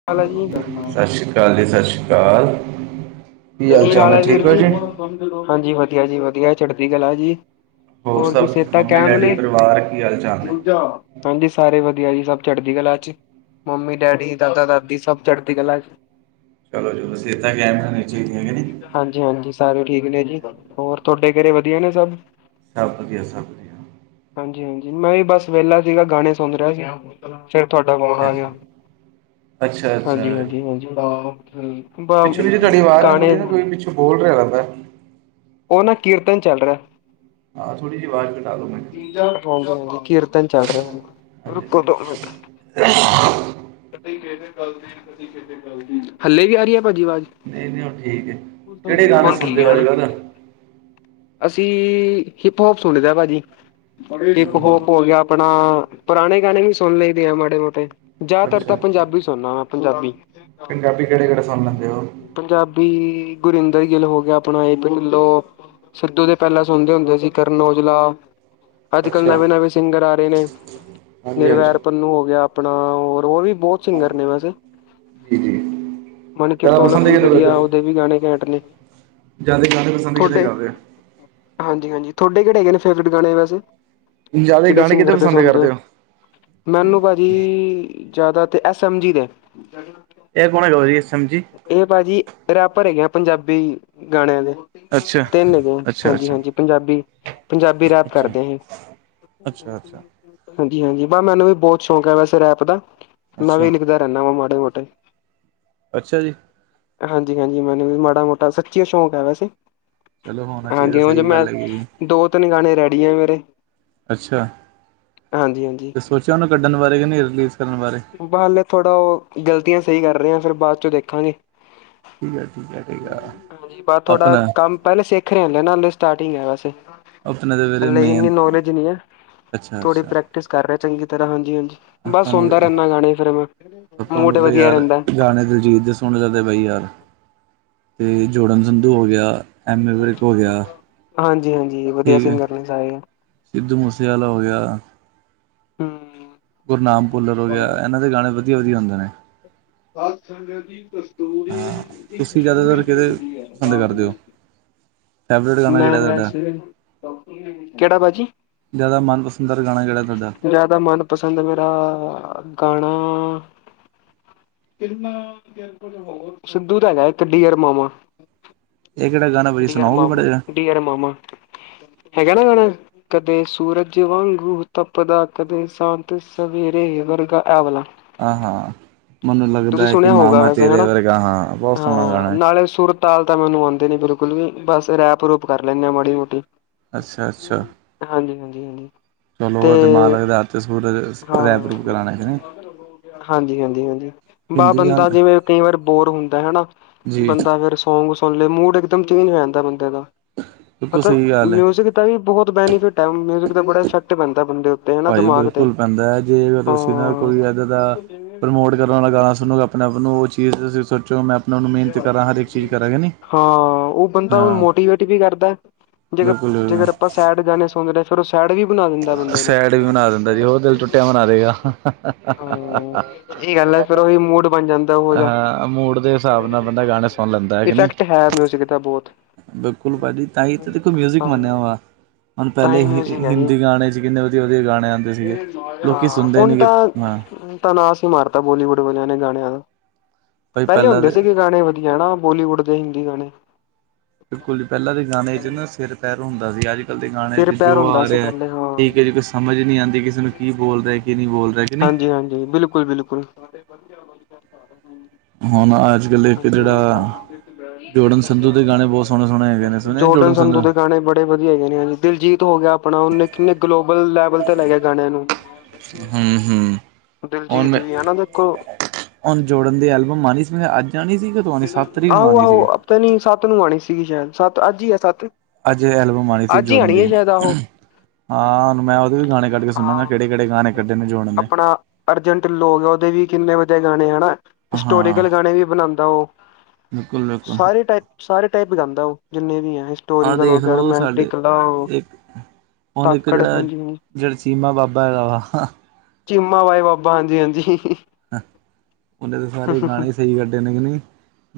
ਕਿ ਹਾਲ ਹੈ ਜੀ, ਵਧੀਆ। ਸਤਿ ਸ੍ਰੀ ਅਕਾਲ-ਸਤਿ ਸ਼੍ਰੀ ਅਕਾਲ, ਕੀ ਹਾਲ ਚਾਲ ਨੇ ਠੀਕ ਹੋ ਜੀ। ਹਾਂਜੀ, ਵਧੀਆ ਜੀ- ਵਧੀਆ ਚੜਦੀ ਗਲਾ ਜੀ। ਹੋਰ ਦੀ ਸਭ ਸੇਤਾ ਮੰਮੀ ਕੈਮ ਨੇ। ਡੈਡੀ ਪਰਿਵਾਰ ਕੀ ਹਾਲ ਚਾਲ ਨੇ ਹਾਂਜੀ, ਸਾਰੇ ਵਧੀਆ ਜੀ ਸਭ ਚੜਦੀ ਕਲਾ ਚ, ਮੰਮੀ-ਡੈਡੀ, ਦਾਦਾ-ਦਾਦੀ ਸਭ ਚੜ੍ਹਦੀ ਕਲਾ ਚ। ਚਲੋ ਜੀ, ਸੇਹਤਾ ਕਹਿਮ ਹੋਣੀ ਚਾਹੀਦੀ ਕਿ ਨਹੀਂ। ਹਾਂਜੀ-ਹਾਂਜੀ, ਸਾਰੇ ਠੀਕ ਨੇ ਜੀ ਹੋਰ ਤੁਹਾਡੇ ਘਰੇ ਵਧੀਆ ਨੇ ਸਭ। ਸਬ ਵਧੀਆ ਸਬ। ਹਾਂਜੀ-ਹਾਂਜੀ, ਮੈਂ ਵੀ ਬਸ ਵੇਲਾ ਸੀਗਾ, ਗਾਣੇ ਸੁਣ ਰਿਹਾ ਸੀ। ਫਿਰ ਤੁਹਾਡਾ ਫੋਨ ਆ ਅੱਛਾ ਗਿਆ ਅੱਛਾ ਹਾਂਜੀ, ਅੱਛਾ ਹਾਂਜੀ, ਹਾਂਜੀ ਬ [unintelligible] ਤੁਹਾੜੀ ਆਵਾਜ਼ ਨਾ ਗਾਣੇ ਥੋੜੀ ਨਾ ਕੋਈ ਪਿੱਛੋਂ ਬੋਲ ਰਿਹਾ ਲਗਦਾ ਉਹ ਨਾ ਕੀਰਤਨ ਚੱਲ ਰਿਹਾ। ਹਾਂ ਥੋੜ੍ਹੀ ਜਿਹੀ ਆਵਾਜ਼ ਘਟਾ ਦਿਉ ਮੈਨੂੰ ਕੀਰਤਨ ਚਲ ਰਿਹਾ। ਹਾਂਜੀ ਰੁਕੋ ਦੋ ਹਾਂਜੀ ਮਿੰਟ। [unintelligible] ਹਲੇ ਵੀ ਆ ਰਹੀ ਹੈ ਭਾਜੀ ਅਵਾਜ? ਨਹੀਂ ਨਹੀਂ ਹੁਣ ਠੀਕ ਹੈ ਕਿਹੜੇ ਗਾਣੇ ਹੁਣ ਠੀਕ ਸੁਣਦੇ ਹੋ ਆ ਅੱਜ ਹਨਾ। ਕੱਲ੍ਹ ਹੂੰ ਅਸੀਂ ਹਿਪ, ਹੋਪ ਸੁਣੀ ਦਾ ਭਾਜੀ ਹਿਪ, ਹੋਪ ਹੋ ਗਿਆ ਆਪਣਾ ਪੁਰਾਣੇ ਗਾਣੇ ਵੀ ਸੁਣ ਲਈ ਦੇ ਆ ਮਾੜੇ ਮੋਟੇ ਜ਼ਿਆਦਾਤਰ ਅੱਛਾ ਤਾਂ ਅੱਛਾ ਪੰਜਾਬੀ ਸੁਣਨਾ ਵਾ ਪੰਜਾਬੀ। ਪੰਜਾਬੀ ਕਿਹੜੇ ਕਿਹੜੇ ਸੁਣ ਲੈਂਦੇ ਹੋ? ਪੰਜਾਬੀ ਗੁਰਿੰਦਰ ਗਿੱਲ ਹੋ ਗਿਆ ਆਪਣਾ ਇਹ ਪਿੰਡ ਲੋ ਸਿੱਧੂ ਦੇ ਪਹਿਲਾਂ ਸੁਣਦੇ ਹੁੰਦੇ ਸੀ ਕਰਨ ਔਜਲਾ। ਅੱਜ ਕੱਲ੍ਹ ਅੱਛਾ ਨਵੇਂ, ਨਵੇਂ ਸਿੰਗਰ ਆ ਰਹੇ ਨੇ ਹਾਂਜੀ ਹਾਂਜੀ ਨਿਰਵੈਰ ਪਨੂੰ ਹੋ ਗਿਆ। ਆਪਣਾ ਹੋਰ ਓ ਵੀ ਬਹੁਤ ਸਿੰਗਰ ਨੇ ਵੈਸੇ ਜੀ ਜੀ ਮਨਕਿਰਤ ਜ਼ਿਆਦਾ ਪਸੰਦ ਔਲਖ ਵੀ ਕਿਹਨੂੰ ਕਰਦੇ ਵਧੀਆ ਹੋ ਉਹਦੇ ਵੀ ਗਾਣੇ ਘੈਂਟ ਨੇ। ਜ਼ਿਆਦਾ, [unintelligible] ਕਿਆਦਾ ਥੋਡੇ ਹਾਂਜੀ, ਹਾਂਜੀ ਥੋਡੇ ਕਿਹੜੇ ਹੈਗੇ ਨੇ ਫੇਵਰੇਟ ਗਾਣੇ ਵੈਸੇ? ਹੋ ਜ਼ਿਆਦਾ ਕਿਹੜੇ ਗਾਣੇ ਕਿਤੇ ਸਿੰਗਰ ਦੇ ਪਸੰਦ ਸੁਣਦੇ ਹੋ? ਕਰਦੇ ਮੈਨੂੰ ਭਾਜੀ ਜ਼ਿਆਦਾ ਤੇ ਐਸ ਐਮ ਜੀ ਦੇ। ਇਹ ਕੋਣ ਹੇਗਾ ਵੀ ਐਸ ਐਮ ਜੀ? ਇਹ ਭਾਜੀ ਰੈਪਰ ਹੈਗੇ ਆਂ ਪੰਜਾਬੀ ਗਾਣਿਆਂ ਦੇ ਅੱਛਾ ਤਿੰਨ ਹੈਗੇ ਆਂ ਅੱਛਾ ਹਾਂਜੀ, ਅੱਛਾ ਹਾਂਜੀ। ਪੰਜਾਬੀ, ਪੰਜਾਬੀ ਰੈਪ ਅੱਛਾ ਕਰਦੇ ਹੈ। ਅੱਛਾ ਅੱਛਾ ਹਾਂਜੀ, ਹਾਂਜੀ ਵ ਮੈਨੂੰ ਵੀ ਬਹੁਤ ਸ਼ੌਂਕ ਹੈ ਵੈਸੇ ਰੈਪ ਦਾ ਮੈਂ ਅੱਛਾ ਵੀ ਲਿਖਦਾ ਰਹਿੰਦਾ ਵਾ ਮਾੜੇ ਮੋਟੇ। ਅੱਛਾ ਜੀ ਹਾਂਜੀ, ਹਾਂਜੀ ਮੈਨੂੰ ਵੀ ਮਾੜਾ ਮੋਟਾ ਸੱਚੀ ਸ਼ੌਕ ਹੈ ਵੈਸੇ। ਚਲੋ ਹੁਣ। ਹਾਂਜੀ ਓੰਜ ਮੈਂ ਦੋ ਤਿੰਨ ਗਾਣੇ ਰੈਡੀ ਆ ਮੇਰੇ। ਅੱਛਾ। ਹਾਂਜੀ, ਹਾਂਜੀ ਤੇ ਸੋਚਿਆ ਉਹਨੂੰ ਕੱਢਣ ਬਾਰੇ ਕਿ ਨਹੀਂ ਰਿਲੀਜ਼ ਕਰਨ ਬਾਰੇ। ਬਹ ਹਾਲੇ ਥੋੜ੍ਹਾ ਉਹ ਗ਼ਲਤੀਆਂ ਸਹੀ ਕਰ ਰਹੇਆਂ ਫੇਰ ਬਾਅਦ ਚ ਦੇਖਾਂਗੇ। ਠੀਕ ਹੈ ਠੀਕ ਹੈ ਠੀਕ ਆ ਹਾਂਜੀ, ਬਸ ਥੋੜਾ ਆਪਣਾ ਕੰਮ ਪਹਿਲੇ ਸਿੱਖ ਰਹੇ ਹੁੰਦੈ ਨਾ ਹਲੇ ਸਟਾਰਟਿੰਗ ਹੈ ਵੈਸੇ। ਆਪਣੇ ਦੇ ਵੀਰੇ ਹਲੇ ਮੇਨ ਇੰਨੀ ਨੌਲੇਜ ਨਹੀਂ ਹੈ ਅੱਛਾ ਥੋੜੀ ਅੱਛਾ ਪ੍ਰੈਕ ਟਿਸ ਕਰ ਰਿਹਾ ਚੰਗੀ ਤਰ੍ਹਾਂ ਹਾਂਜੀ, ਹਾਂਜੀ ਬਸ ਆਪਾਂ ਨੂੰ ਸੁੁਣਦਾ ਰਹਿੰਦਾ ਗਾਣੇ ਫਿਰ ਮੈਂ ਆਪਾਂ ਮੂਡ ਨੂੰ ਤਾਂ ਵਧੀਆ ਯਾਰ ਰਹਿੰਦਾ। ਗਾਣੇ [unintelligible] ਸੁਣ ਸਕਦੇ ਬਾਈ ਯਾਰ ਅਤੇ ਜੋੜਨ ਸੰਧੂ ਹੋ ਗਿਆ। ਐਮ ਏ ਵਿਰਕ ਹੋ ਗਿਆ ਹਾਂਜੀ, ਹਾਂਜੀ ਵਧੀਆ ਠੀਕ ਹੈ ਸਿੰਗਰ ਨੇ ਸਾਰੇ ਐ। ਸਿੱਧੂ ਮੂਸੇਵਾਲਾ ਹੋ ਗਿਆ। ਹੂੰ ਗੁਰਨਾਮ ਭੁੱਲਰ ਹੋ ਗਿਆ ਇਹਨਾਂ ਦੇ ਗਾਣੇ ਵਧੀਆ ਵਧੀਆ ਹੁੰਦੇ ਨੇ। ਸਾਤਸੰਗਤ ਦੀ ਕਸਤੂਰੀ ਹਾਂ ਦੀ ਤੁਸੀਂ ਖੁਸ਼ਬੂ ਜ਼ਿਆਦਾਤਰ ਏਨੀ ਕਿਹਦੇ [unintelligible] ਹਈ ਹੈ ਪਸੰਦ ਕਰਦੇ ਹੋ ਦ ਫੇਵਰੇਟ ਗਾਣਾ ਮੈਂ ਕਿਹੜਾ ਤੁਹਾਡਾ ਵੈਸੈ ਕਿਹੜਾ ਭਾਜੀ? ਜ਼ਿਆਦਾ ਮਨਪਸੰਦ ਦਾਰ ਗਾਣਾ ਕਿਹੜਾ ਤੁਹਾਡਾ? ਜ਼ਿਆਦਾ ਮਨ ਪਸੰਦ ਮੇਰਾ ਗਾਣਾ ਸਿੱਧੂ ਦਾ ਹੈਗਾ ਇੱਕ ਡੀਅਰ ਮਾਾਮਾ। ਇਹ ਕੇੜਾ ਗਾਣਾ? ਭਾਜੀ ਡੀਅਰ ਸੁਣਾਓਗੇ ਮਾਮਾ, ਮਾੜਾ ਜਿਹਾ ਡੀਅਰ ਮਾਮਾ ਹੈਗਾ ਨਾ ਗਾਣਾ। ਕਦੇ ਸੂਰਜ ਵਾਂਗੂ ਤਪਦਾ, ਕਦੇ ਸ਼ਾਂਤ ਸਵੇਰੇ ਵਰਗਾ ਐ ਵਾਲਾ ਹਾਂ ਹਾਂ ਮੈਨੂੰ ਤੁਸੀਂ ਲੱਗਦਾ ਹੈ ਕਿ ਸੁਣਿਆ ਮਾਂ ਹੋਊਗਾ ਮੈਂ ਤੇਰੇ ਵਰਗਾ ਹਾਂ ਬਹੁਤ ਸੋਹਣਾ ਗਾਣਾ ਹੈ। ਅਰੇ ਸੂਰਤ। ਤਾਲ ਤਾਂ ਮੈਨੂੰ ਆਉਂਦੀ ਨਹੀ ਬਿਲਕੁਲ ਵੀ ਬਸ ਰੈਪ ਰੂਪ ਕਰ ਲੈਂਦੇ ਆ ਮਾੜੀ ਮੋਟੀ। ਅੱਛਾ ਅੱਛਾ। ਹਾਂਜੀ, ਹਾਂਜੀ, ਹਾਂਜੀ। ਚਲੋ ਉਹ ਤੇ ਮਾਲਕ ਦੇ ਹੱਥ ਆ ਰੈਪ ਹਾਂ ਰੂਪ ਕਰਾਣੇ ਹੈ। ਹਾਂਜੀ, ਹਾਂਜੀ, ਹਾਂਜੀ ਵ ਹਿੰਦੀ ਬੰਦਾ ਗਾਣੇ ਜਿਵੇਂ ਕਈ ਵਾਰ ਬੋਰ ਹੁੰਦਾ ਹਨਾ ਜੀ ਬੰਦਾ। ਫਿਰ ਸੌਂਗ ਸੁਣ ਲਏ ਮੂਡ ਇੱਕਦਮ ਚੇਂਜ ਹੋ ਜਾਂਦਾ ਬੰਦੇ ਦਾ ਬਿਲਕੁਲ ਮਤਲਬ ਸਹੀ ਗੱਲ ਹੈ ਮਿਊਜਿਕ। ਤਾਂ ਹੀ ਬਹੁਤ ਬੈਨੀਫਿਟ ਮਿਊਜ਼ਿਕ ਦਾ ਬੜਾ ਇਫੈਕਟ ਪੈਂਦਾ ਬੰਦੇ ਉੱਤੇ। ਹਨਾ ਭਾਜੀ ਦਿਮਾਗ ਤੇ ਬਿਲਕੁਲ ਪੈਂਦਾ ਹੈ ਜੇ ਹਾਂ ਤੁਸੀਂ ਨਾ ਕੋਈ ਇੱਦਾਂ ਦਾ ਪ੍ਰਮੋਟ। ਜਿਸ ਤਰ੍ਹਾਂ ਦਾ ਗਾਣਾ ਸੁਣੋ ਆਪਣੇ ਆਪ ਨੂੰ ਉਹ ਚੀਜ਼ ਤੁਸੀਂ ਸੋਚੋ ਮੈਂ। ਆਪ ਨੂੰ ਮਿਹਨਤ ਕਰਾਂ ਹਰ ਇੱਕ ਚੀਜ਼ ਕਰਾਂਗੇ ਨੀ ਹਾਂ, ਉਹ ਬੰਦਾ ਹਾਂ ਮੋਟੀਵੇਟ ਵੀ ਕਰਦਾ। ਜਿਵੇਂ ਬਿਲਕੁਲ ਜੇਕਰ ਆਪਾਂ ਬਿਲਕੁਲ, ਸੈਡ ਗਾਣੇ ਸੁਣ ਰਹੇ। ਥੋੜ੍ਹਾ ਸੈਡ ਵੀ ਬਣਾ ਦਿੰਦਾ ਬੰਦੇ ਨੂੰ ਸੈਡ ਵੀ ਬਣਾ ਦਿੰਦਾ ਜੀ ਹੋਰ ਦਿਲ ਟੁੱਟਿਆ ਬਣਾ ਹਾਂ। ਦੇਗਾ ਇਹ ਗੱਲ ਹੈ ਫੇਰ ਉਹੀ ਮੂਡ ਬਣ ਜਾਂਦਾ ਉਹੋ ਜਿਹਾ। ਹਾਂ ਮੂਡ ਦੇ ਹਿਸਾਬ ਨਾਲ ਬੰਦਾ ਗਾਣੇ ਸੁਣ ਲੈਂਦਾ ਹੈ ਕਿ ਨੀ। ਇਫੈਕਟ ਹੈ ਮਿਊਜ਼ਿਕ ਦਾ ਬਹੁਤ। ਬਿਲਕੁਲ ਭਾਜੀ, ਤਾਂ ਹੀ ਤਾਂ ਦੇਖੋ ਮਿਊਜ਼ਿਕ ਹਾਂ ਮੰਨਿਆ ਵਾ। ਹੁਣ ਤਾਂ ਪਹਿਲੇ ਹੀ ਮਿਊਜ਼ਿਕ ਹੈ ਜੀ ਹਿੰਦੀ ਗਾਣੇ ਸਿਗੇ ਕਿੰਨੇ ਵਧੀਆ ਵਧੀਆ ਗਾਣੇ ਆਉਂਦੇ ਸੀਗੇ ਲੋਕੀ ਹਾਂ ਸੁਣਦੇ ਹੁਣ ਨਹੀਂ ਗੇ ਤਾਂ ਹਾਂ। ਤਾਂ ਨਾਸ਼ ਹੀ ਮਾਰਤਾ ਬੋਲੀਵੁੱਡ ਵਾਲਿਆਂ ਨੇ ਗਾਣਿਆਂ ਦਾ। ਭਾਈ ਪਹਿਲੇ ਪਹਿਲਾਂ ਹੁੰਦੇ ਦੇ ਸੀਗੇ ਗਾਣੇ ਵਧੀਆ ਨਾ ਬੋਲੀਵੁੱਡ ਦੇ ਹਿੰਦੀ ਗਾਣੇ। ਬਿਲਕੁਲ ਜੀ ਪਹਿਲਾਂ ਦੇ ਗਾਣੇ ਚ ਨਾ ਸਿਰ ਪੈਰ ਹੁੰਦਾ ਸੀ। ਅੱਜ ਕੱਲ੍ਹ ਦੇ ਗਾਣੇ ਸਿਰ ਚ ਪੈਰ ਜੋ ਹੁੰਦਾ ਆ ਸੀ ਰਿਹਾ। ਪਹਿਲੇ ਹਾਂ ਠੀਕ ਹੈ ਜੀ, ਕੋਈ ਸਮਝ ਨਹੀਂ ਆਂਦੀ ਕਿਸੇ ਨੂੰ ਕੀ ਬੋਲ ਰਿਹਾ ਕੀ ਨਹੀਂ ਬੋਲ ਰਿਹਾ ਕਿ। ਨਹੀਂ ਹਾਂਜੀ, ਹਾਂਜੀ ਬਿਲਕੁਲ। ਬਿਲਕੁਲ, ਬਿਲਕੁਲ। ਹੁਣ ਅੱਜ ਕੱਲ੍ਹ ਇੱਕ ਜਿਹੜਾ ਜੋਰਡਨ ਸੰਧੂ ਦੇ ਗਾਣੇ ਬਹੁਤ ਸੋਹਣੇ ਸੋਹਣੇ ਹੈਗੇ ਨੇ। ਸੁਣੇ ਜੋਰਡਨ ਜੋੜਨ ਸੰਧੂ ਦੇ ਗਾਣੇ ਬੜੇ ਵਧੀਆ ਹੈਗੇ ਨੇ ਹਾਂਜੀ ਦਿਲਜੀਤ ਹੋ ਗਿਆ ਆਪਣਾ ਉਹਨੇ ਕਿੰਨੇ ਗਲੋਬਲ ਲੈਬ। ਬੁਲ ਤੇ ਲੈ ਗਿਆ ਗਾਣਿਆਂ ਨੂੰ ਹਮ ਹਮ ਹੁਣ ਦਿਲਜੀਤ ਮੈਂ ਵੀ ਹਨ ਨਾ ਦੇਖੋ। ਹੁਣ ਜੋੜਨ ਦੀ ਐਲਬਮ ਆਉਣੀ ਸੀ ਮੈਂ ਅੱਜ ਆਣੀ ਸੀ ਕਿ ਆਣੀ ਸੱਤ ਤਰੀਕ ਨੂੰ ਆਹੋ ਆਣੀ ਸੀ। ਆਹੋ ਆਪਤਾ ਨੀ ਸੱਤ ਨੂੰ ਆਉਣੀ ਸੀਗੀ ਸ਼ਾਇਦ ਸੱਤ ਅੱਜ ਹੀ ਹੈ ਸੱਤ। ਅੱਜ ਐਲਬਮ ਆਉਣੀ ਸੀ ਅੱਜ ਹੀ ਜੋੜਨ ਹੈ ਦੀ। ਸ਼ਾਇਦ ਆਹੋ ਹਾਂ ਹੁਣ ਮੈਂ ਉਹਦੇ ਵੀ ਗਾਣੇ ਕੱਢ ਕੇ ਸੁਣਾਂਗਾ ਹਾਂ ਕਿਹੜੇ ਕਿਹੜੇ ਗਾਣੇ ਕੱਢੇ ਨੇ ਜੋਰਡਨ ਨੇ। ਅਰਜੈਂਟ ਲੋਕ ਆ ਉਹਦੇ ਵੀ ਕਿੰਨੇ ਵਧੀਆ ਗਾਣੇ ਆ ਨਾ। ਹਾਂ ਹਿਸਟੋਰੀਕਲ ਗਾਣੇ ਵੀ ਬਣਾਉਂਦਾ ਉਹ। ਬਿਲਕੁਲ। ਬਿਲਕੁਲ ਸਾਰੇ ਟਾਈਪ ਸਾਰੇ ਟਾਈਪ ਗਾਂਉਦਾ ਉਹ ਜਿੰਨੇ ਵੀ ਹੈ। ਆਹ ਹਿਸਟੋਰੀਕਲ ਹੋ ਦੇਖ ਗਏ ਲਓ ਰੋਮਾਂਟਿਕ ਸਾਡੇ ਇੱਕ ਹੁਣ ਇੱਕ ਹਾਂਜੀ ਹਾਂਜੀ ਜਿਹੜਾ ਸੀਮਾ ਬਾਬਾ ਹੈਗਾ ਵਾ। ਚੀਮਾ ਬਾਈ ਬਾਬਾ ਹਾਂਜੀ, ਹਾਂਜੀ। ਉਹਨੇ ਤਾਂ ਸਾਰੇ ਗਾਣੇ ਸਹੀ ਕੱਢੇ ਨੇ ਕਿ ਨਹੀਂ।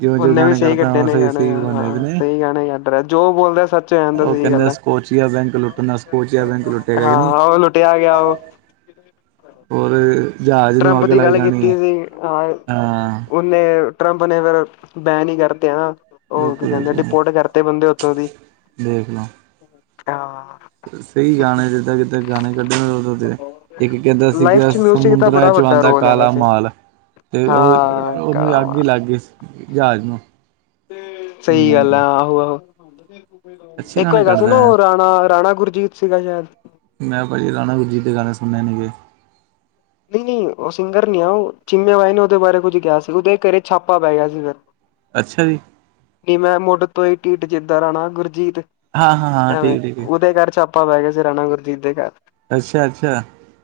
ਜਿਉਂ ਜੋ ਉਹਨੇ ਵੀ ਗਾਣੇ ਸਹੀ ਕਰਦਾ ਕੱਢੇ ਵਾ ਨੇ ਸਹੀ ਗਾਣੇ ਸਹੀ ਹਾਂ ਹੋਣੇ ਕਿ ਹਾਂ ਨਹੀਂ ਸਹੀ ਗਾਣੇ ਕੱਢ ਰਿਹਾ ਜੋ ਬੋਲਦਾ ਸੱਚ ਹੋ ਜਾਂਦਾ। ਉਹ ਕਹਿੰਦੇ ਗੱਲ ਹੈ ਸਕੋਚੀਆ ਬੈਂਕ ਲੁੱਟਣਾ ਸਕੋਚੀਆ ਬੈਂਕ ਲੁੱਟਿਆ ਗਿਆ। ਕਿ ਹਾਂ ਨਹੀਂ ਉਹ ਲੁੱਟਿਆ ਗਿਆ ਉਹ। ਹੋਰ ਜਹਾਜ਼ ਨੂੰ ਟਰੰਪ ਅੱਗ ਦੀ ਲੱਗ ਗੱਲ ਜਾਣੀ ਹੈ ਹਾਂ। ਨਹੀਂ ਟਰੰਪ ਨੇ ਫਿਰ ਬੈਨ ਹੀ ਕਰਤੇ ਹਨਾਂ। ਹੋਰ ਕੀ ਬਿਲਕੁਲ ਕਹਿੰਦੇ ਬਿਲਕੁਲ ਡਿਪੋਰਟ ਕਰਤੇ ਬੰਦੇ ਓਥੋਂ ਦੀ ਦੇਖ ਲਓ ਹਾਂ। ਸਹੀ ਗਾਣੇ ਜਿੱਦਾਂ ਕਿਦਾਂ ਗਾਣੇ ਕੱਢਣ ਉਦੋ ਇੱਕ ਕਹਿੰਦਾ ਲਾਈਫ ਸੀਗਾ 'ਚ ਮਿਊਜ਼ਿਕ ਸਮ। ਦਾ ਦੁਰਾਏ ਬੜਾ ਚ ਵੱਡਾ ਆਉਂਦਾ ਰੋਲ ਹੈ ਕਾਲਾ ਵੈਸੇ ਮਾਲ ਤੇ ਹਾਂ ਉਹ ਨੂੰ ਅੱਗ ਹੀ ਕਮਾਲ ਲੱਗ ਗਈ ਸੀ। ਜਹਾਜ ਨੂੰ। ਸਹੀ ਗੱਲ ਆ ਹਮ ਆਹੋ, ਆਹੋ। ਅੱਛੇ ਇੱਕ ਗਾਣੇ ਹੈਗਾ ਸੀ ਨਾ ਕੱਢਦਾ ਹੈ ਉਹ ਰਾਣਾ ਰਾਣਾ ਗੁਰਜੀਤ ਸੀਗਾ ਸ਼ਾਇਦ। ਮੈਂ ਬੜੀ ਰਾਨਾ ਗੁਰਜੀਤ ਦੇ ਗਾਨੇ ਸੁੱਨੇ ਨੀਗੇ। ਨੀ ਨੀ ਓ ਸਿੰਗਰ ਨੀ ਐ, ਓ ਚੀਮੇ ਬਾਈ ਨੇ ਓਦੇ ਬਾਰੇ ਕੁੱਝ ਕੇਆ ਸੀ, ਉਦੇ ਘਰੇ ਛਾਪਾ ਪੈ ਗੇਆ ਸੀਗਾ। [inaudible] ਅੱਛਾ ਜੀ। ਕੀ ਮੈਂ ਮੁੱਡ ਤੋ ਈ ਟੀਟ ਜਿੱਦਾਂ ਰਾਣਾ ਗੁਰਜੀਤ, ਹਾਂ ਹਾਂ ਹਾਂ ਐਵੇਂ ਠੀਕ ਠੀਕ ਹੈ। ਓਦੇ ਘਾਰ ਛਾਪ ਪਵੇ ਗੇ ਸੀ ਰਾਨਾ ਗੁਰਜੀਤ ਦੇ ਘਾਰ। ਅੱਛਾ, ਅੱਛਾ।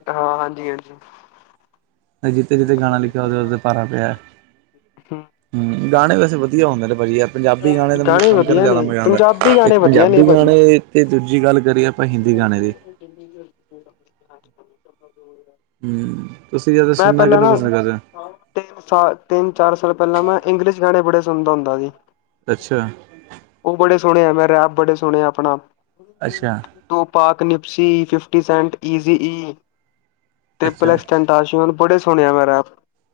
ਹਾਂ, ਹਾਂਜੀ, ਹਾਂਜੀ। ਤੇ ਜਿਤੇ-ਜਿਤੇ ਗਾਣਾ ਲਿਖੇਐ ਓਦੇ-ਓਦੇ ਭਾਰਾ ਪੇਐ। ਹੂੰ, ਗਾਣੇ ਵੈਸੇ ਵਦੀਆ ਹੁੰਦੇ ਨੇ ਭਾਜੀ ਐ ਪੰਜਾਬੀ ਗਾਣੇ ਤੇ ਮੈਨੂੰ ਸੁਨ ਕੇ ਨਾ ਵਧੀਆ ਜਾਦਾ ਨੇ ਮਜਾ ਆਂਦੈ, ਪੰਜਾਬੀ ਗਾਣੇ ਇੱਕ ਵਧੀਆ ਨੇ ਪੰਜਾਬੀ ਭਾਜੀ ਗਾਣੇ ਤੇ ਦੂਜੀ ਗਾੱਲ ਕਰੀਏ ਅਪਾਂ ਹਿੰਦੀ ਗਾਣੇ ਦੀ ਹੂੰ, ਤੁਸੀ ਜਾਦਾ ਮੈਂ ਸੁਨਨਾ ਪਹਿਲਾਂ ਕਿਨੂੰ ਨਾ ਪਸੰਦ ਕਰਦੇ ਓ? ਤਿੰਨ ਸਾਲ, ਤਿੰਨ-ਚਾਰ ਸਾਲ ਪੈਲਾਂ ਮੈਂ ਇੰਗਲਿਸ਼ ਗਾਣੇ ਬੜੇ ਸੁਨਦਾ ਹੁੰਦਾ ਸੀ। ਅੱਛਾ ਓ ਬੜੇ ਸੁਣੇ ਆ, ਮੈਂ ਰੈਪ ਬੜੇ ਸੁਣੇ ਆ ਅਪਣਾ। ਅੱਸ਼ਆ। ਤੂ ਪਾਕ ਨਿਪਸੀ ਫਿਫਟੀ ਸੈਂਟ ਈਜੀ ਈ ਤੇ ਅੱਛਾ ਪਲਸ ਟੈਨ ਤਾਸੂਨ ਬੜੇ ਸੁਣੇਆ ਮੈਂ ਰੈਪ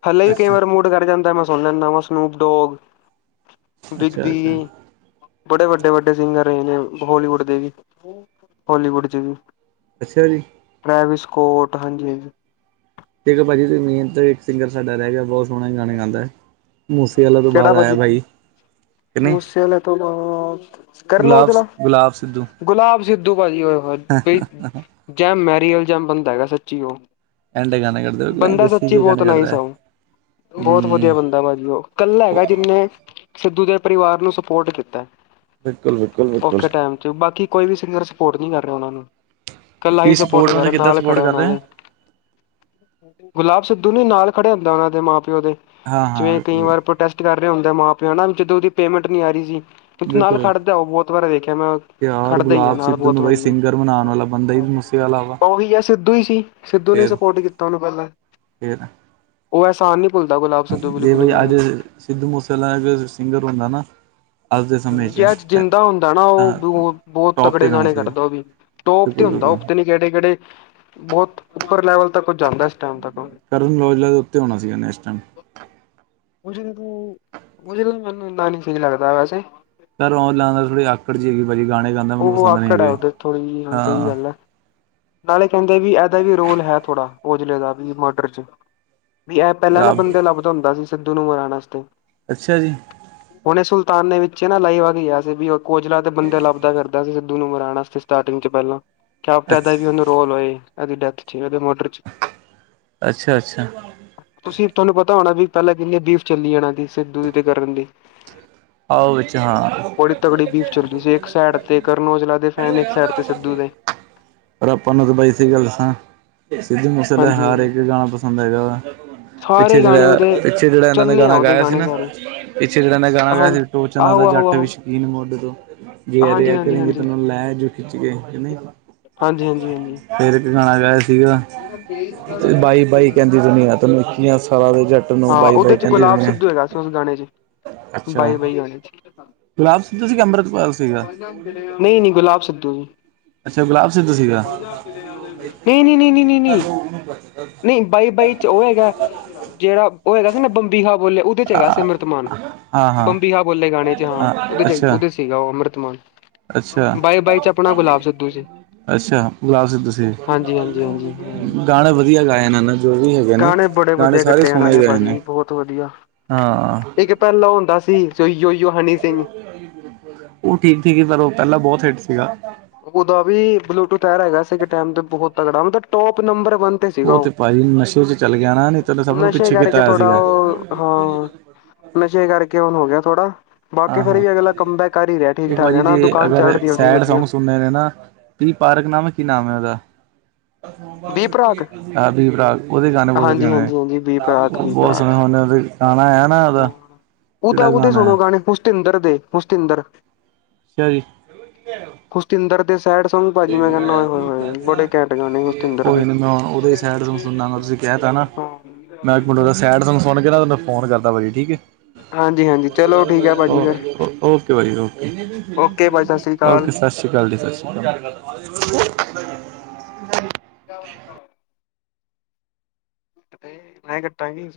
ਹੱਲੇ ਵੀ ਕਈ ਅੱਛਾ ਵਾਰ ਮੂਡ ਕਰ ਜਾਂਦੈ ਮੈਂ ਸੁਨ ਲੈਂਨਾ ਵਾ ਮੈਂ ਸਨੂਪਡੋਗ, ਅੱਛਾ ਬਿਗ ਅੱਛਾ ਬੀ ਬੜੇ ਵੱਡੇ-ਵੱਡੇ ਸਿੰਗਰ ਰਹੇ ਨੇ, ਹੋਲੀਵੁੱਡ ਦੇ ਵੀ, ਬੋਲੀਵੁੱਡ ਚ ਵੀ। ਅੱਛਾ ਜੀ। ਪ੍ਰਾਈਵੇਸ ਕੋਟ, ਹਾਂਜੀ-ਹਾਂਜੀ। ਤੇਜੋ ਭਾਜੀ ਤੂਸੀ ਨੀਂਦ ਤੇ, ਇੱਕ ਸਿੰਗਰ ਸਾਡਾ ਰੈ ਗੇਆ ਬੋਤ ਸੋਣੇ ਗਾਨੇ ਗਾੰਦੈ, ਮੂਸੇਵਾਲੇ ਤੋਂ ਬਾਦ ਕਿਹੜਾ ਆਯੈ ਭਾਜੀ ਬਾਈ। ਮੂਸੇਆਲੇ ਤੋਂ ਬਾਦ ਕਰਨ ਔਜਲਾ, ਗੁਲਾਬ ਸਿੱਧੂ ਭਾਜੀ ਔਏ ਹੋਏ ਬਈ ਜੈਮ ਮੈਰੀਅਲ ਜਾ ਬੰਦਾ ਹੈਗੈ ਸੱਚੀ ਓ। ਬੰਦਾ ਸੱਚੀ ਬੋਤ ਨਾਈਸ ਐ ਓ, ਬੋਤ ਵਦੀਆ ਬੰਦੈ ਭਾਜੀ ਓ ਕੱਲਾ ਹੈਗੈ ਜਿੱਨੇ ਸਿੱਧੂ ਦੇ ਪਰਿਵਾਰ ਨੂੰ ਸਪੋਰਟ ਕੀਤੈ। ਬਿਲਕੁਲ, ਬਿਕੁਲ, ਬਿਕੁਲ। ਬਾਕੀ ਕੋਈ ਵੀ ਸਿੰਗਰ ਸਪੋਰਟ ਨੀ ਕਾਰ ਰੇਆ ਔਨਾਂ ਨੂੰ। ਕੱਲਾ ਐਈ ਕੀ ਸਪੋਰਟ ਕਾਰ ਮਤਲਬ ਰੇਆ, ਕਿੱਦਾਂ ਨਾਲ ਸਪੋਰਟ ਖੜੈ ਕਰ ਓਨਾਂ ਰਹੇ ਦੇ। ਗੁਲਾਬ ਸਿੱਧੂ ਨੀ, ਨਾਲ ਖੜੇ ਹੁੰਦਾ ਓਨਾ ਦੇ ਮਾਂ-ਪੇਓ ਦੇ। ਹਾਂ ਹਾਂ ਜਿਵੇਂ ਕਈ ਬਿਲਕੁਲ ਵਾਰ ਪ੍ਰੋਟੈਸਟ ਕਾਰ ਰੇ ਹੁੰਦੈ ਆ ਮਾਂ-ਪੇਓ ਹੇਨਾ, ਜਿਦੇ ਓਦੀ ਪੇਮੈਂਟ ਨੀ ਆਰੀ ਸੀ। ਉਚ ਨਾਲ ਬਿਲਕੁਲ ਖੜਦੈ ਓ ਬੋਤ ਵਾਰ ਦੇਖੇਆ ਮੈਂ ਯਾਰ ਖੜਦੈ ਈ ਐ ਗੁਲਾਬ ਨਾਲ ਸਿੱਧੂ ਬੋਤ ਨੂੰ ਬਈ ਵਾਰੀ, ਸਿੰਗਰ ਬਣਾਉਣ ਵਾਲਾ ਬੰਦਾ ਹੀ ਮੂਸੇ ਵਾਲਾ ਵਾ ਓਵੀ ਆ ਸਿੱਧੂ ਈ ਸੀ। ਸਿੱਧੂ ਨੇ ਈ ਫੇਰ ਸਪੋਟ ਕੀਤਾ ਓਨੂੰ ਪੈਲਾਂ। ਫੇਰ ਓ ਐਹਸਾਨ ਨੀ ਭੁਲਦਾ ਗੁਲਾਬ। ਸਿੱਧੂ ਜੇ ਬਿਲਕੁਲ ਬਈ ਵੀ ਆੱਜ ਹੁਣ ਸਿੱਧੂ ਮੂਸੇਆਲਾ ਸਿੰਗਰ ਹੁੰਦਾ ਨਾ ਅੱਜ ਦੇ ਹੂੰ, ਸਮੇਂ ਜੇ 'ਚ ਆੱਜ ਜਿੰਦਾ ਹੁੰਦਾ ਨਾ, ਓ ਬੋਤ, ਬੋਤ ਟੋਪ 'ਤੇ ਤਗੜੇ ਜਾਣਾ ਗਾਣੇ ਸੀਗਾ ਕੱਡਦਾ ਓ ਵੀ। ਟੋਪ ਤੇ ਬਿਲਕੁਲ ਹੁੰਦਾ ਬਿਲਕੁਲ ਉਤੇ ਨੀ ਕੈੜੇ-ਕੈੜੇ ਬੋਤ ਉਪਰ ਲੈਵਲ ਤੱਕ ਓ ਜਾਂਦਾ ਇਸ ਟੈਮ ਤੱਕ। ਕਰਨ ਓਜਲਾ ਦੇ ਉਤੇ ਹੋਣਾ ਸੀ ਐਨੇ ਇਸ ਟੈਮ। ਕੁਛ ਨੀ ਤੂੰ, ਔਜਲੇ ਤੇ ਮੈਨੂੰ ਇੰਨਾ ਨੀ ਸਈ ਲਗਦਾ ਵੈਸੇ। ਕਰਨ ਔਜਲਾਂ ਵਾਂਗ ਥੋੜੀ ਆਕੜ ਜੀ ਹੈਗੀ ਏ। ਕਦੀ ਗਾਣੇ ਗਾਂਦ ਓ ਆਕੜ ਐ ਓਦੇ ਚ ਥੋੜੀ ਜੀ, ਹਾਂ ਸਈ ਗਾੱਲ ਐ। ਨਾਲੇ ਕੈੰਦੇ ਬੀ ਐਦਾ ਵੀ ਰੋਲ ਹੈ ਥੋੜਾ ਔਜਲੇ ਦਾ, ਵੀ ਮਰਡਰ ਚ। ਬੀ ਐ ਪੈਲਾਂ ਨਾ ਰੱਬ ਬੰਦੇ ਲਾਬਦਾ ਹੁੰਦਾ ਸੀ, ਸਿੱਧੂ ਨੂੰ ਮਰਾਨ ਅਸਤੇ। ਅੱਛਾ ਜੀ। ਹੋਣੇ ਸੁਲਤਾਨ ਨੇ ਵਿੱਚੇ ਨਾ ਲਾਈਵ ਆ ਕੇ ਕੇਆ ਸੀ ਬਈ ਏ ਕੋਜਲਾ ਤੇ ਬੰਦੇ ਲੱਭ ਕਰਦਾ ਸੀ ਸਿੱਧੂ ਨੂੰ ਹਰਾਣਾ ਸਟਾਰਟਿੰਗ ਚ ਪਹਿਲਾਂ, ਕਿਆ ਅੱ ਪਤਾ ਵੀ ਉਹਨੂੰ ਰੋਲ ਹੋਏ। ਐਦ ਡੈਥ ਚ ਇਹਦੇ ਮੋਡਰ ਚ। ਅੱਛਾ, - ਅੱਛਾ। ਤੁਸੀਂ ਤੁਹਾਨੂੰ ਪਤਾ ਹੋਣਾ ਪੈਲਾਂ ਕਿੰਨੇ ਬੀਫ਼ ਚੱਲੀ ਜਾਣਾ ਸਿੱਧ ਵੀ ਤੇ ਕਰਨਗੇ। ਆਓ ਵਿੱਚ ਹਾਂ ਬੜੀ ਤਕੜੀ ਬੀਫ ਚੱਲੀ ਸੀ। ਸੈਡ ਤੇ ਕਰਨ ਔਜਲਾ ਦੇ ਫੈਨ, ਇੱਕ ਸੈਡ ਤੇ ਸਿੱਧੂ ਦੇ। ਪਰ ਆਪਾਂ ਨੂੰ ਤਾਂ ਬਈ ਸੀ ਗੱਲ ਸਾਂ ਸਿੱਧੂ ਮੂਸੇ ਦਾ ਹਾਂਜੀ ਹਰ ਹਾਂਜੀ। ਇੱਕ ਗਾਣਾ ਪਸੰਦ ਹੈਗਾ ਵਾ। ਪਿੱਛੇ ਸਾਰੇ ਗਾਣੇ ਜੇੜਾ ਉਹਦੇ ਅ ਪਿੱਛੇ ਜੇੜਾ ਏਨਾਂ ਨੇ ਚੱਲੇ ਆ ਗਾਣਾ ਉਹਦੇ ਗਾਇਆ ਸੀ ਗਾਣੇ ਨਾ, ਸਾਰੇ ਪਿੱਛੇ ਜੇੜਾ ਐਨੇ ਗਾਣਾ ਹਾਂ ਤੇ ਟੋਚਨਾ ਆਹੋ ਦਾ ਆਹੋ ਜੱਟ ਵੀ ਆਹੋ ਸ਼ੌਕੀਨ ਮੋਢੇ ਤੋਂ। ਜੇ ਹਾਂਜੀ ਰਿਹਾ ਕਿਆ ਹਾਂਜੀ ਹਾਂਜੀ। ਤੈਨੂੰ ਲੈ ਚ ਖਿੱਚ ਕੇ, ਕੇ ਨਹੀਂ। ਹਾਂਜੀ ਹਾਂਜੀ ਹਾਂਜੀ ਫਿਰ ਤੇਰੇ ਬਿਨਾ ਹੈਗਾ ਸੀਗਾ ਤੇ ਬਾਈ-ਬਾਈ ਕੈੰਦੀ ਦੁਨੀਆਂ ਤੈਨੂੰ ਸਾਰਾ ਦਿਨ ਦਿਹਾੜੀ ਹਾਂ ਉਹਦੇ 'ਚ ਗੁਲਾਬ ਸਿੱਧੂ ਹੈਗਾ ਸੀ ਉਸ ਗਾਣੇ ਚ। ਬਾਈ ਆਹੋ, ਬਾਈ ਗਾਣੇ ਚ। ਗੁਲਾਬ ਸਿੱਧੂ ਸੀਗਾ, ਅੰਮ੍ਰਿਤਪਾਲ ਸੀਗਾ? ਲਿਆਣੀ ਨਹੀਂ ਗੁਲਾਬ ਸਿੱਧੂ ਦੀ। ਅੱਛਾ ਗੁਲਾਬ ਸਿੱਧੂ ਸੀਗਾ ਨਹੀਂ-ਨਹੀਂ-ਨਹੀਂ-ਨਹੀਂ-ਨਹੀਂ। ਨਹੀਂ ਬਾਈ, ਬਾਈ ਚ ਉਹ ਹੈਗਾ ਜਿਹੜਾ ਉਹ ਹੈਗਾ ਸੀ ਨਾ ਬੰਬੀਹਾ ਬੋਲੇ ਉਹਦੇ ਚ ਹੈਗਾ ਸੀ ਹਾਂ ਅੰਮ੍ਰਿਤਮਾਨ ਹਾਂ ਹਾਂ, ਬੰਬੀਹਾ ਬੋਲੇ ਗਾਣੇ ਚ ਹਾਂ ਉਹਦੇ ਚ ਅੱਛਾ ਉਹਦੇ ਚ ਸੀਗਾ ਉਹ ਅੰਮ੍ਰਿਤਮਾਨ। ਅੱਛਾ ਬਾਈ-ਬਾਈ ਚ ਅਪਣਾ ਗੁਲਾਬ ਸਿੱਧੂ ਸੀ। ਅੱਛਾ ਗੁਲਾਬ ਸਿੱਧੂ ਸੀ ਹਾਂਜੀ ਹਾਂਜੀ ਹਾਂਜੀ ਗਾਣੇ ਵਧੀਆ ਗਾਏ ਨੇ ਜੋ ਵੀ ਹੈਗੇ ਗਾਣੇ ਬੜੇ ਨੇ--ਗਾਣੇ ਵਧੀਆ ਸਾਰੇ ਕੱਢੇ ਇਹਨਾਂ ਸੁਣੇ ਗਏ ਨੇ ਭਾਜੀ ਬਹੁਤ ਵਧੀਆ ਹਾਂ ਇੱਕ ਪੈਲਾ ਹੁੰਦਾ ਸੀ ਸਈ ਯੋ-ਯੋ-ਹਨੀ ਸਿੰਘ। [unintelligible] ਉਹ ਕੀਤੀ ਸੀ ਪਰ ਉਹ ਪਹਿਲਾਂ ਬਹੁਤ ਹਿੱਟ ਸੀਗਾ ਉਦਾਂ ਵੀ ਬਲੂਟੂਥ ਆਇਰ ਹੈਗਾ ਸੀ ਇੱਕ ਟਾਈਮ ਤੇ ਬਹੁਤ ਤਗੜਾ, ਉਦਾ ਟੋਪ ਨੰਬਰ ਵਨ ਤੇ ਸੀਗਾ ਉਹ ਔ, ਭਾਜੀ ਨਸ਼ੇ 'ਚ ਚੱਲ ਗਿਆ ਨਾ ਨਹੀਂ ਤਾਂ ਸਭ ਨੂੰ ਨਸ਼ੇ ਪਿੱਛੇ ਕੀਤਾ ਕਰਕੇ ਹੋਇਆ ਥੋੜਾ ਸੀਗਾ ਓਹ, ਹਾਂ। ਨਸ਼ੇ ਕਰਕੇ ਔਣ ਹੋ ਗਿਆ ਥੋੜਾ। ਬਾਕੀ ਹਾਂ ਫਿਰ ਹਾਂ ਵੀ ਅਗਲਾ ਕੰਮ ਬੈਕ ਕਰ ਹੀ ਰਿਐ ਠੀਕ-ਠਾਕ ਹੈਨਾ। ਦੁਕਾਨ ਚੱਲ ਰਹੀ ਉਹਦੀ ਵਧੀਆ। ਮੈਨੇ ਨਾ ਪੀ ਪਾਰਕ ਨਾਮ ਏ, ਕੀ ਨਾਮ ਏ ਔਦਾ? ਬੀ ਪਰਾਗ ਹਰਪ੍ਰੀਤ ਬਰਾੜ ਉਦੇ ਗਾਣੇ ਬਹੁਤ ਸੁਣ ਹਾਂਜੀ ਨੇ ਹਾਂਜੀ ਹਾਂਜੀ ਬੀ ਪਰਾਗ ਬੀ ਬਹੁਤ ਪਰਾਗ ਸੋਹਣੇ ਉਹਦੇ। ਤਾਣਾ ਹੈ ਨਾ ਉਦਾਂ। ਤਾਂ ਉਹਦੇ ਸੁਣੋ ਗਾਣੇ ਪੁਸਤਿੰਦਰ ਦੇ ਪੁਸਤਿੰਦਰ ਸਹੀ। ਪੁਸਤਿੰਦਰ ਦੇ ਸੈਡ ਸੌਗ ਭਾਜੀ ਮੈਂ ਕਹਿੰਦਾ ਹੋਏ, ਹੋਏ, ਹੋਏ ਬੜੇ ਕੈਂਟ ਗਾਣੇ ਹੁਸਤਿੰਦਰ ਕੋਈ ਦੇ ਨਹੀਂ ਮੈਂ ਹੁਣ ਉਹਦੇ ਹੀ ਸੈਡ ਸੁਣਾ ਤੁਸੀਂ ਕਹਿ ਤਾਂ ਨਾ। ਮੈਂ ਇੱਕ ਮਿੰਟ ਓਦਾ ਸੈਡ ਸੋੰਗ ਸੁਣ ਕੇ ਨਾ ਉਨੂੰ ਫੋਨ ਕਰਦਾ ਭਾਜੀ, ਠੀਕ ਏ। ਹਾਂਜੀ, ਹਾਂਜੀ। ਚਲੋ ਠੀਕ ਹੈ ਭਾਜੀ ਫਿਰ ਓ-ਓਕੇ ਭਾਜੀ ਓਕੇ, ਓਕੇ ਭਾਜੀ ਸਤਿ ਸ੍ਰੀ ਅਕਾਲ ਓਕੇ ਸਰ ਸਤਿ ਸ੍ਰੀ ਕਾਲ ਜੀ, ਸਤਿ ਸ਼੍ਰੀ ਕਾਲ। ਜਾਵਾਂ ਕਾਂ। ਕੱਟੇ ਮੈ ਕੱਟਾਂ ਜੀ।